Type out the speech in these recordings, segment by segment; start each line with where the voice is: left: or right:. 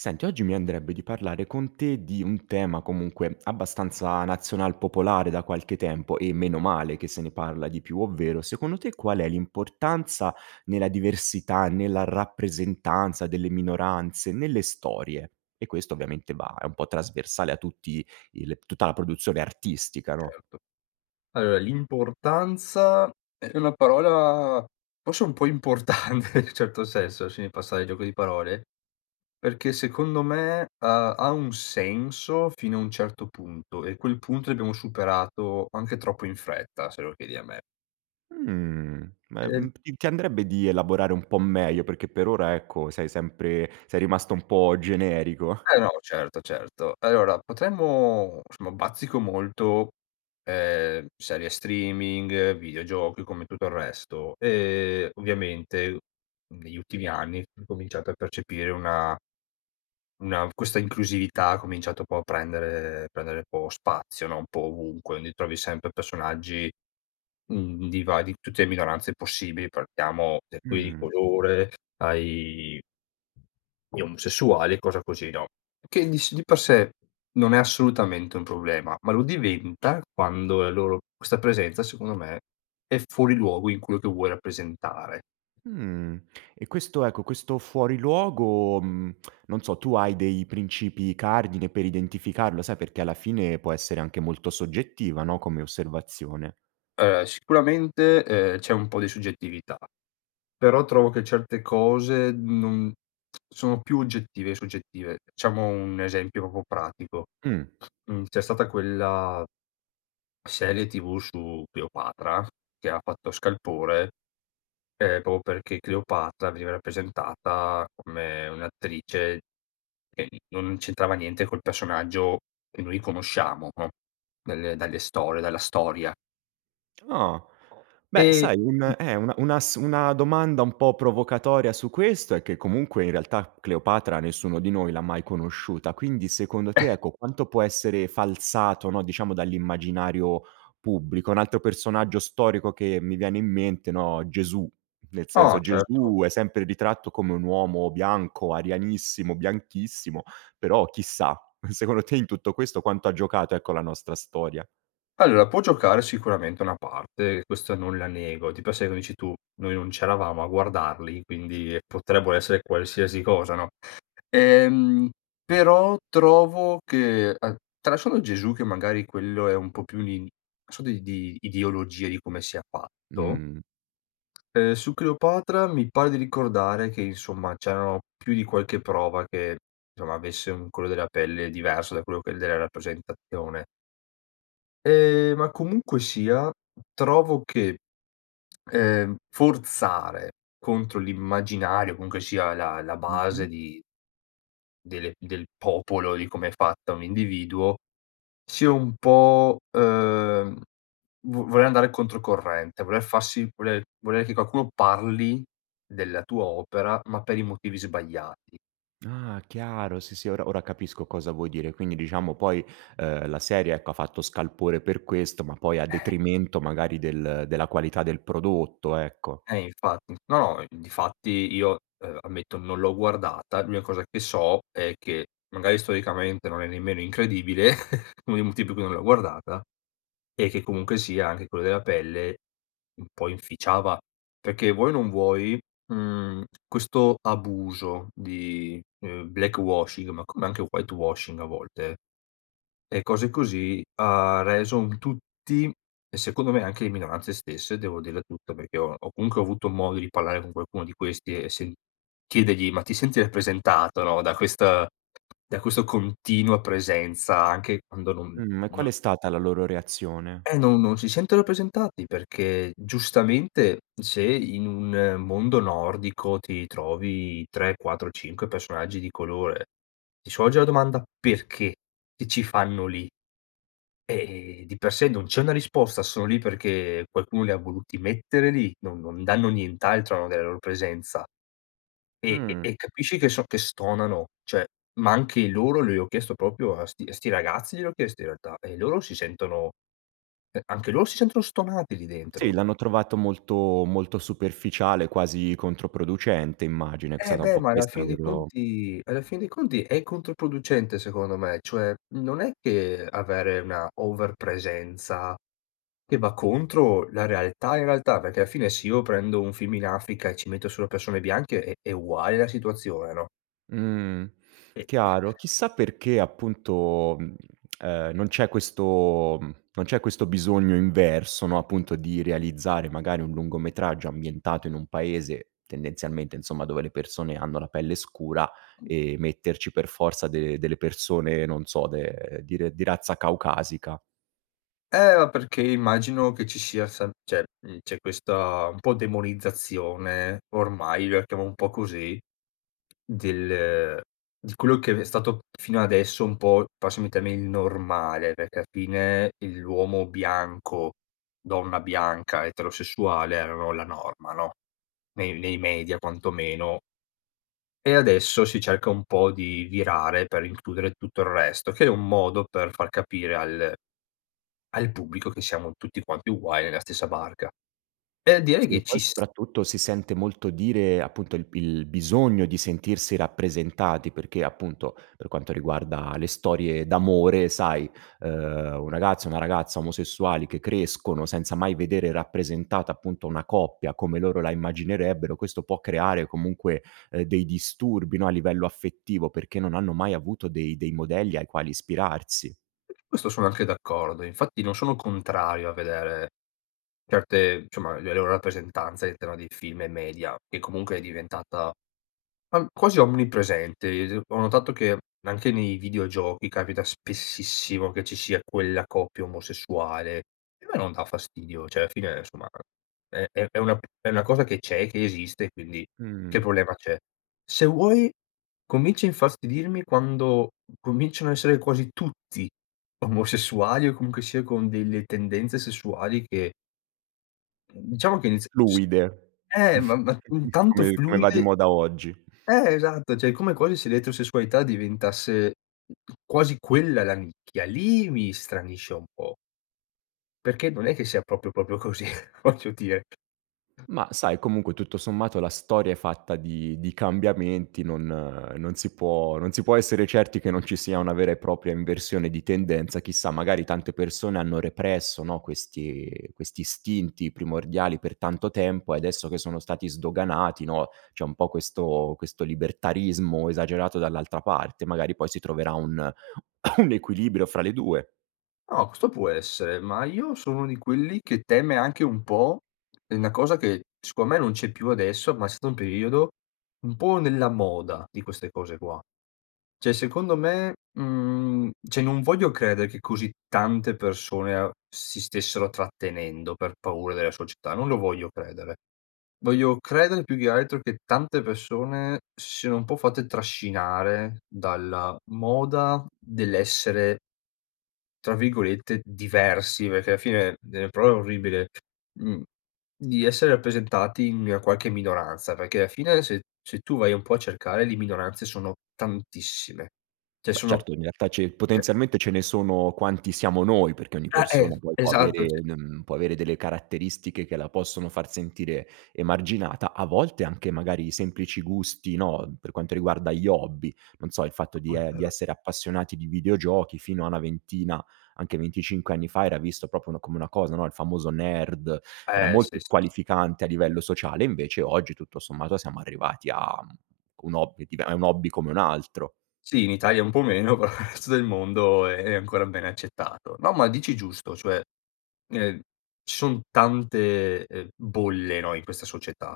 right: Senti oggi mi andrebbe di parlare con te di un tema comunque abbastanza nazional popolare da qualche tempo e meno male che se ne parla di più ovvero, secondo te qual è l'importanza nella diversità, nella rappresentanza delle minoranze, nelle storie. E questo ovviamente va è un po' trasversale a tutti il tutta la produzione artistica, no?
left: Certo, allora l'importanza è una parola forse un po' importante, in un certo senso, lasciami passare il gioco di parole perché secondo me, ha ha un senso fino a un certo punto e quel punto l'abbiamo superato anche troppo in fretta se lo chiedi a me.
right: Mhmm,
left: E
right: ma,
left: l
right: mhmm, ti andrebbe di elaborare un po' meglio perché per ora ecco, sei sempre sei rimasto un po' generico.
left: Eh no certo, certo. Allora potremmo somma bazzico molto, ehm, serie streaming, videogiochi, come tutto il resto e ovviamente negli ultimi anni ho cominciato a percepire una una questa inclusività ha cominciato po' a prendere prendere un po' spazio no, un po' ovunque quindi trovi sempre personaggi, mhmm, di va di tutte le minoranze possibili, partiamo per cui di
right: Mh.
left: colore ai gli omosessuali e cosa così, no? Che dis di per sé non è assolutamente un problema ma lo diventa quando la loro questa presenza secondo me, è fuori luogo in quello che vuoi rappresentare.
right: Mhmm, e questo ecco, questo fuori luogo, mhmm, non so, tu hai dei princìpi cardine per identificarlo? Sai perché alla fine può essere anche molto soggettiva, no, come osservazione.
left: Ehm, sicuramente, ehm, c'è un po' di soggettività, però trovo che certe cose, non sono più oggettive e soggettive. Facciamo un esempio proprio pratico.
right: Mh.
left: Mhmm, c'è stata quella serie TV su Cleopatra che ha fatto scalpore, ehm, proprio perché Cleopatra veniva rappresentata come un'attrice che non c'entrava niente col personaggio che noi conosciamo, no, delle dalle storie, dalla storia.
right: Ah. Beh
left: E
right: sai
left: mh
right: un e una una s una domanda un po' provocatoria su questo è che comunque in realtà Cleopatra nessuno di noi l'ha mai conosciuta, quindi secondo te ecco, quanto può essere falsato, no, diciamo dall'immaginario pubblico? Un altro personaggio storico che mi viene in mente no, Gesù, nel
left: Ah,
right: senso
left: certo.
right: Gesù, è sempre ritratto come un uomo bianco, arianissimo, bianchissimo però, chissà, secondo te in tutto questo quanto ha giocato ecco, la nostra storia?
left: Allora può giocare sicuramente una parte. Questo non la nego. Di per sé, come dici tu, noi non c'eravamo a guardarli quindi potrebbero essere qualsiasi cosa, no? Ehm, però trovo che an tralasciando Gesù che magari quello è un po' più un in so di di ideologia, di come sia fatto,
right: Mh.
left: ehm, su Cleopatra mi pare di ricordare che insomma c'erano più di qualche prova che somma, avesse un colore della pelle diverso da quello che è della rappresentazione. Ehm, ma comunque sia trovo che, ehm, forzare contro l'immaginario, comunque sia la la base
right: Mh-mh.
left: di delle del popolo, di come è fatta un individuo sia un po', ehm, vo voler andare controcorrente, voler farsi voler volere che qualcuno parli della tua opera ma per i motivi sbagliati.
right: Ah, chiaro sì, sì, ora ora capisco cosa vuoi dire, quindi diciamo poi, ehm, la serie ecco, ha fatto scalpore per questo ma poi a
left: Ehm.
right: detrimento del della qualità del prodotto, ecco.
left: Eh infatti. No, no, difatti io, uhm, ammetto non l'ho guardata. L'unica cosa che so è che magari storicamente non è nemmeno incredibile, uno dei motivi per cui non l'ho guardata, e che comunque sia anche quello della pelle un po' inficiava. Perché vuoi o non vuoi, mhmm, questo abuso di, ehm, black washing, ma come anche white washing a volte, e cose così, ha reso un tutti e secondo me anche le minoranze stesse devo dirla tutta, perché ho ho comunque avuto modo di parlare con qualcuno di questi e se chiedergli: "Ma ti senti rappresentata, no, da questa da questo continua presenza anche quando non
right: Mh-mh, e
left: non
right: qual è stata la loro reazione?
left: Eh non non si sento rappresentati, perché giustamente se in un mondo nordico ti trovi 3, 4, 5 personaggi di colore. Ti sorge la domanda: "Perché? Che ci fanno lì?" Ehm, di per sé non c'è una risposta, sono lì perché qualcuno li ha voluti mettere lì, non non danno nient'altro [unintelligible] delle loro presenza e e
right: Mh.
left: e capisci che so che stonano, cioè ma anche i loro gliel'ho chiesto proprio a 'sti a 'sti ragazzi gliel'ho chiesto in realtà, e loro si sentono eh anche loro si sentono stonati lì dentro.
right: Sì l'hanno trovato molto, molto superficiale quasi controproducente immagino, è
left: E
right: stata un
left: beh
right: po'
left: ma alla
right: questa la
left: fin dei
right: loro
left: conti alla fin dei conti è controproducente secondo me, cioè non è che avere una over presenza che va contro la realtà, in realtà perché alla fine, se io prendo un film in Africa e ci metto solo persone bianche è è uguale la situazione, no?
right: Mhmm,
left: Eh-eh.
right: chiaro, chissà perché appunto, mhmm, e non c'è questo, mhmm, non c'è questo bisogno inverso, no, appunto di realizzare magari un lungometraggio ambientato in un paese, tendenzialmente insomma dove le persone hanno la pelle scura e metterci per forza de delle persone, non so, de di re di razza caucasica.
left: Eh ma perché immagino che ci sia san cioè, mhmm, c'é questa un po' demonizzazione ormai, io la chiamo un po' così del di quello che è stato fino adesso un po', passami il termine il normale, perché al fine il l'uomo bianco, donna bianca eterosessuale erano la norma, no? Nei nei media quantomeno. E adesso si cerca un po' di virare per includere tutto il resto, che è un modo per far capire al al pubblico che siamo tutti quanti uguali nella stessa barca. E direi
right: Sì e
left: che
right: poi
left: ci s
right: soprattutto si sente molto dire appunto il b il bisogno di sentirsi rappresentati perché appunto, per quanto riguarda le storie d'amore sai, ehm, un ragazzo, una ragazza omosessuali che crescono, senza mai vedere rappresentata appunto, una coppia come loro la immaginerebbero, questo può creare comunque, ehm, dei disturbi no, a livello affettivo perché non hanno mai avuto dei dei modelli ai quali ispirarsi.
left: Questo sono anche d'accordo e infatti non sono contrario a vedere certe insomma le loro rappresentanze all'interno dei film e media che comunque è diventata, uhm, quasi omni-presente, ehm, se ho notato che anche nei videogiochi capita spessissimo che ci sia quella coppia omosessuale e a me non dà fastidio, cioè alla fine, somma è è è una è una cosa che c'è, che esiste, quindi che
right: Mh.
left: problema c'è? Se vuoi comincio a infastidirmi quando cominciano a essere quasi tutti omosessuali o comunque sia con delle tendenze sessuali che diciamo che inizial s
right: Fluide
left: ehm, ma ma tanto
right: come i come va di
left: fluide
right: moda oggi.
left: eh esatto cioè come quasi se l'eterosessualità diventasse quasi quella la nicchia, lì mi stranisce un po'. Perché non è che sia proprio, proprio così, voglio dire.
right: Ma sai comunque tutto sommato la storia è fatta di di cambiamenti, non non si può non si può essere certi che non ci sia una vera e propria inversione di tendenza, chissà magari tante persone hanno represso no, questi questi istinti primordiali per tanto tempo e adesso che sono stati sdoganati, no, c'è un po' questo questo libertarismo esagerato dall'altra parte, magari poi si troverà un un equilibrio fra le 2.
left: No, questo può essere ma io sono uno di quelli che teme anche un po' è una cosa che secondo me non c'è più adesso ma è stato un periodo, un po' nella moda di queste cose qua. Cioè secondo me, mhmm, cioè non voglio credere che così tante persone a si stessero trattenendo per paura della società. Non lo voglio credere. Voglio credere più che altro che tante persone si siano un po' fatte trascinare dalla moda dell'essere tra virgolette "diversi", perché alla fine delle prove orribile, mhmm, di essere rappresentati in qualche minoranza perché alla fine, se se tu vai un po' a cercare, le minoranze sono tantissime, cioè
right: Beh
left: sono
right: certo in realtà c'è il
left: cioè
right: potenzialmente ce ne sono quanti siamo noi, perché ogni
left: Ah eh,
right: persona poi può
left: esatto
right: avere
left: cioé.
right: un, mhmm, può avere delle caratteristiche che la possono far sentire emarginata a volte anche magari i semplici gusti no, per quanto riguarda gli hobby, non so, il fatto
left: No,
right: di
left: no, é
right: e di
left: vero.
right: essere appassionati di videogiochi fino a una ventina, anche 25 anni fa era visto proprio n come una cosa no, il famoso nerd era
left: Eh,
right: molto
left: sì, sì, sì.
right: squalificante a livello sociale, invece oggi tutto sommato siamo arrivati a un hobby div è un hobby come un altro.
left: Sì, in Italia un po' meno però resto del mondo è ancora bene accettato. No, ma dici giusto cioè, ehm, ci son tante, ehm, bolle no, in questa società.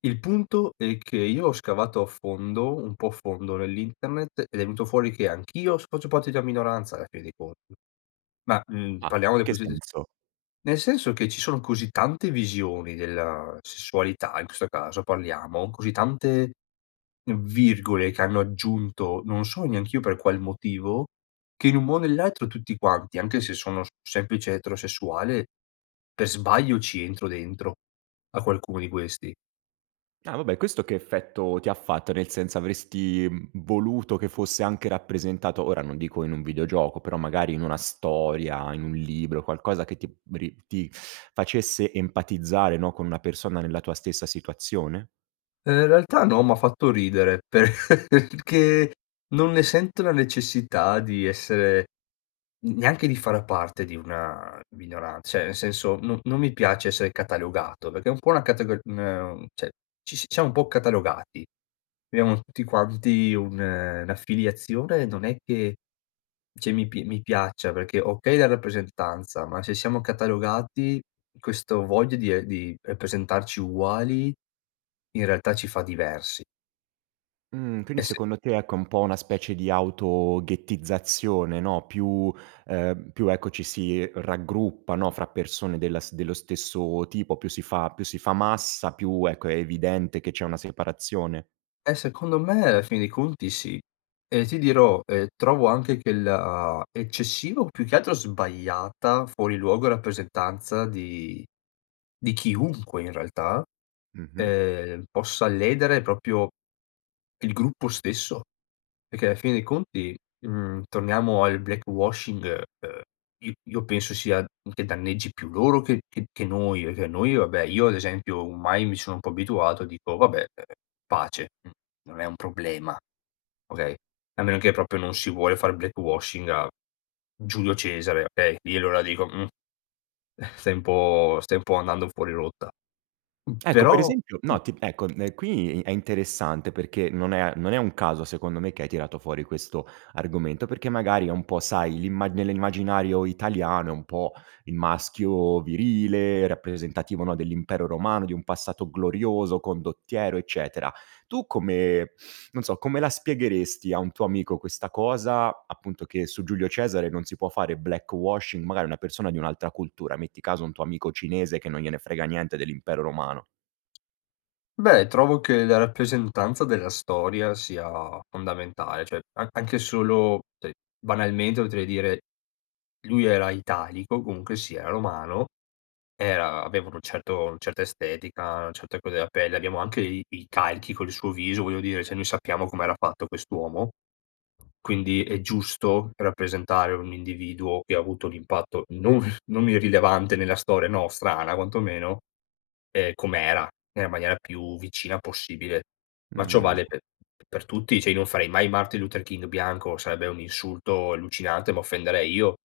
left: Il punto è che io ho scavato a fondo, un po' a fondo nell'internet ed è venuto fuori che anch'io adesso faccio parte di una minoranza alla fine dei conti, ma, mhmm,
right: Ah,
left: parliamo
right: in
left: del
right: che
left: [unintelligible]
right: senso?
left: nel senso che ci sono così tante visioni della sessualità in questo caso, parliamo, così tante virgole che hanno aggiunto, non so neanch'io per qual motivo, che in un mo o nell'altro tutti quanti, anche se sono semplice eterosessuale, per sbaglio ci entro dentro a qualcuno di questi.
right: Ah vabbè, questo che effetto ti ha fatto nel senso, avresti, mhmm, voluto che fosse anche rappresentato ora non dico in un videogioco però magari in una storia, in un libro, qualcosa che ti ri ti facesse empatizzare, no, con una persona nella tua stessa situazione?
left: Ehm, in realtà no m'ha fatto ridere per perchè non ne sento la necessità di essere n neanche di far parte di una minoran cioè nel senso, no non mi piace essere catalogato perché è un po' una categori ne un cioè ci siamo un po' catalogati, abbiamo tutti quanti un un'affiliazione, non è che cioè mi p mi piaccia perché, okay la rappresentanza, ma se siamo catalogati questo voglia di e di rappresentarci uguali, in realtà ci fa diversi.
right: Mhmm, quindi
left: Eh sì.
right: secondo te ecco è un po' una specie di auto ghettizzazione, no, più, ehm, più ecco, ci si raggruppa no, fra persone della s dello stesso tipo più si fa più si fa massa più, ecco, è evidente che c'è una separazione?
left: Eh, secondo me, alla fine dei conti sì e ti dirò, ehm, trovo anche che la eccessivo più che altro sbagliata, fuori luogo, rappresentanza di di chiunque in realtà,
right: Mh-mh.
left: ehm, possa ledere proprio il gruppo stesso, e che ala fine dei conti, mhmm, torniamo al black washing, ehm, i io penso sia che danneggi più loro che che che noi, e che noi, vabbè io ad esempio, o mai mi sono un po' abituato e dico: "Vabbè, uhm, pace. N non è un problema, okay". A meno che proprio non si vuole far black washing, a Giulio Cesare, okay? Lì allora dico: "Mhmm, stai un po' stai un po' andando fuori rotta". Mhmm,
right: Ecco, per
left: però
right: esempio, no ti ecco, uhm, qui è interessante perché, non è a non è un caso secondo me, che hai tirato fuori questo argomento perché magari è un po' sai, l'imma nell'immaginario italiano è un po' il maschio virile rappresentativo, no, dell'Impero Romano, di un passato glorioso, condottiero, eccetera; tu come, non so, come la spiegheresti a un tuo amico questa cosa, appunto che su Giulio Cesare non si può fare black washing, magari una persona di un'altra cultura, metti caso un tuo amico cinese, che non gliene frega niente dell'Impero Romano.
left: Beh trovo che la rappresentanza della storia sia fondamentale cioè, a anche solo cioè banalmente potrei dire lui era italico comunque sia, Romano era avevano un certo una certa estetica, una certa colore della pelle, abbiamo anche i i calchi con il suo viso voglio dire cioè, noi sappiamo com'era fatto quest'uomo, quindi è giusto rappresentare un individuo che ha avuto l'impatto non non irrilevante nella storia nostrana quantomeno, ehm, com'era, nella maniera più vicina possibile, ma ciò
right: Mh.
left: vale pe per tutti cioè, io non farei mai Martin Luther King bianco, sarebbe un insulto allucinante, m'offenderei io.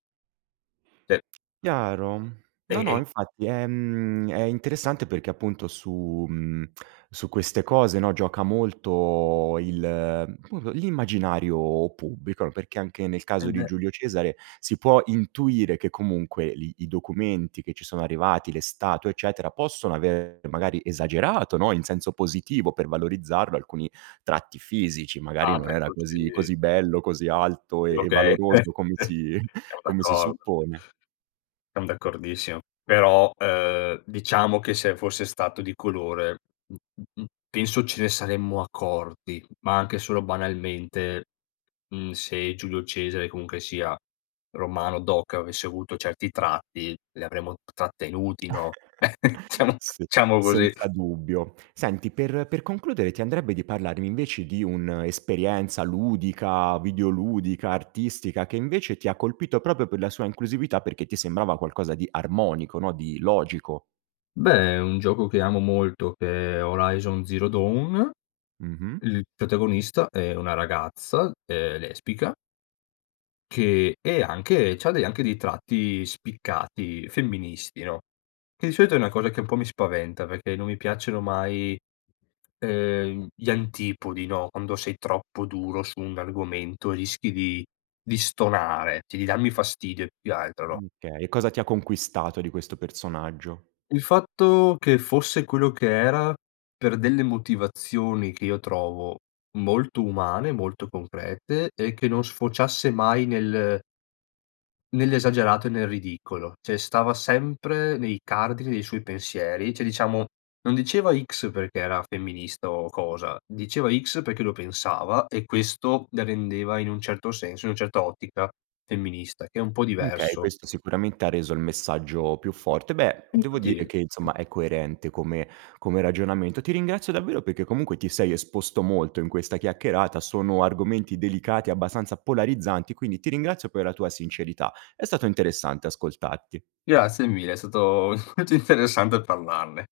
left: cioè
right: Chiaro.
left: E
right: No, no,
left: e
right: infatti, ehm, è interessante perché appunto su, mhmm, su queste cose no, gioca molto il, come po l'immaginario pubblico, perché anche nel
left: Eh
right: caso di
left: beh.
right: Giulio Cesare si può intuire che comunque lì i documenti che ci sono arrivati, le statue, eccetera, possono avere magari esagerato, no, in senso positivo per valorizzarlo, alcuni tratti fisici, magari
left: Ah
right: non
left: beh,
right: era
left: quello
right: così
left: sì.
right: così bello, così alto
left: Sì
right: e e
left: okay,
right: valoroso come si
left: siamo
right: come si
left: d'accordo.
right: suppone.
left: Siam d'accordissimo però, ehm, diciamo che se fosse stato di colore, mh-mh, mh penso ce ne saremmo accorti ma anche solo banalmente, mhmm, se Giulio Cesare comunque sia, Romano doc, avesse avuto certi tratti li avremmo trattenuti, no? Diciamo-
right: Sì.
left: diciamo così.
right: Senza dubbio. Senti, per per concludere ti andrebbe di parlarmi invece di un'esperienza ludica, videoludica, artistica che invece ti ha colpito proprio per la sua inclusività perché ti sembrava qualcosa di armonico no, di logico.
left: Beh, un gioco che amo molto che è Horizon Zero Dawn,
right: Mh-mh.
left: il protagonista è una ragazza, ehm, lesbica che è anche, c'ha dei anche dei tratti spiccati femministi, no? Che di solito è una cosa che un po' mi spaventa perché non mi piacciono mai, ehm, gli antipodi, no, quando sei troppo duro su un argomento rischi di di stonare, c di darmi fastidio più che altro, no?
right: Uhm, okay e cosa ti conquistato di questo personaggio?
left: Il fatto che fosse quello che era per delle motivazioni che io trovo molto umane, molto concrete e che non sfociasse mai nel nell'esagerato e nel ridicolo. Cioè, stava sempre nei cardini dei suoi pensieri, cioè, diciamo non diceva: "X" perché era femminista o cosa diceva: "X" perché lo pensava e questo la rendeva in un certo senso in un certo ottica femminista che è un po'
right: Mhmm, okay
left: diverso.
right: questo sicuramente ha reso il messaggio più forte. Beh, devo dire
left: Infatti,
right: che insomma è coerente come come ragionamento. Ti ringrazio davvero perché comunque ti sei esposto molto in questa chiacchierata, sono argomenti delicati, abbastanza polarizzanti, quindi ti ringrazio per la tua sincerità. È stato interessante ascoltarti.
left: Grazie mille è stato molto interessante parlarne.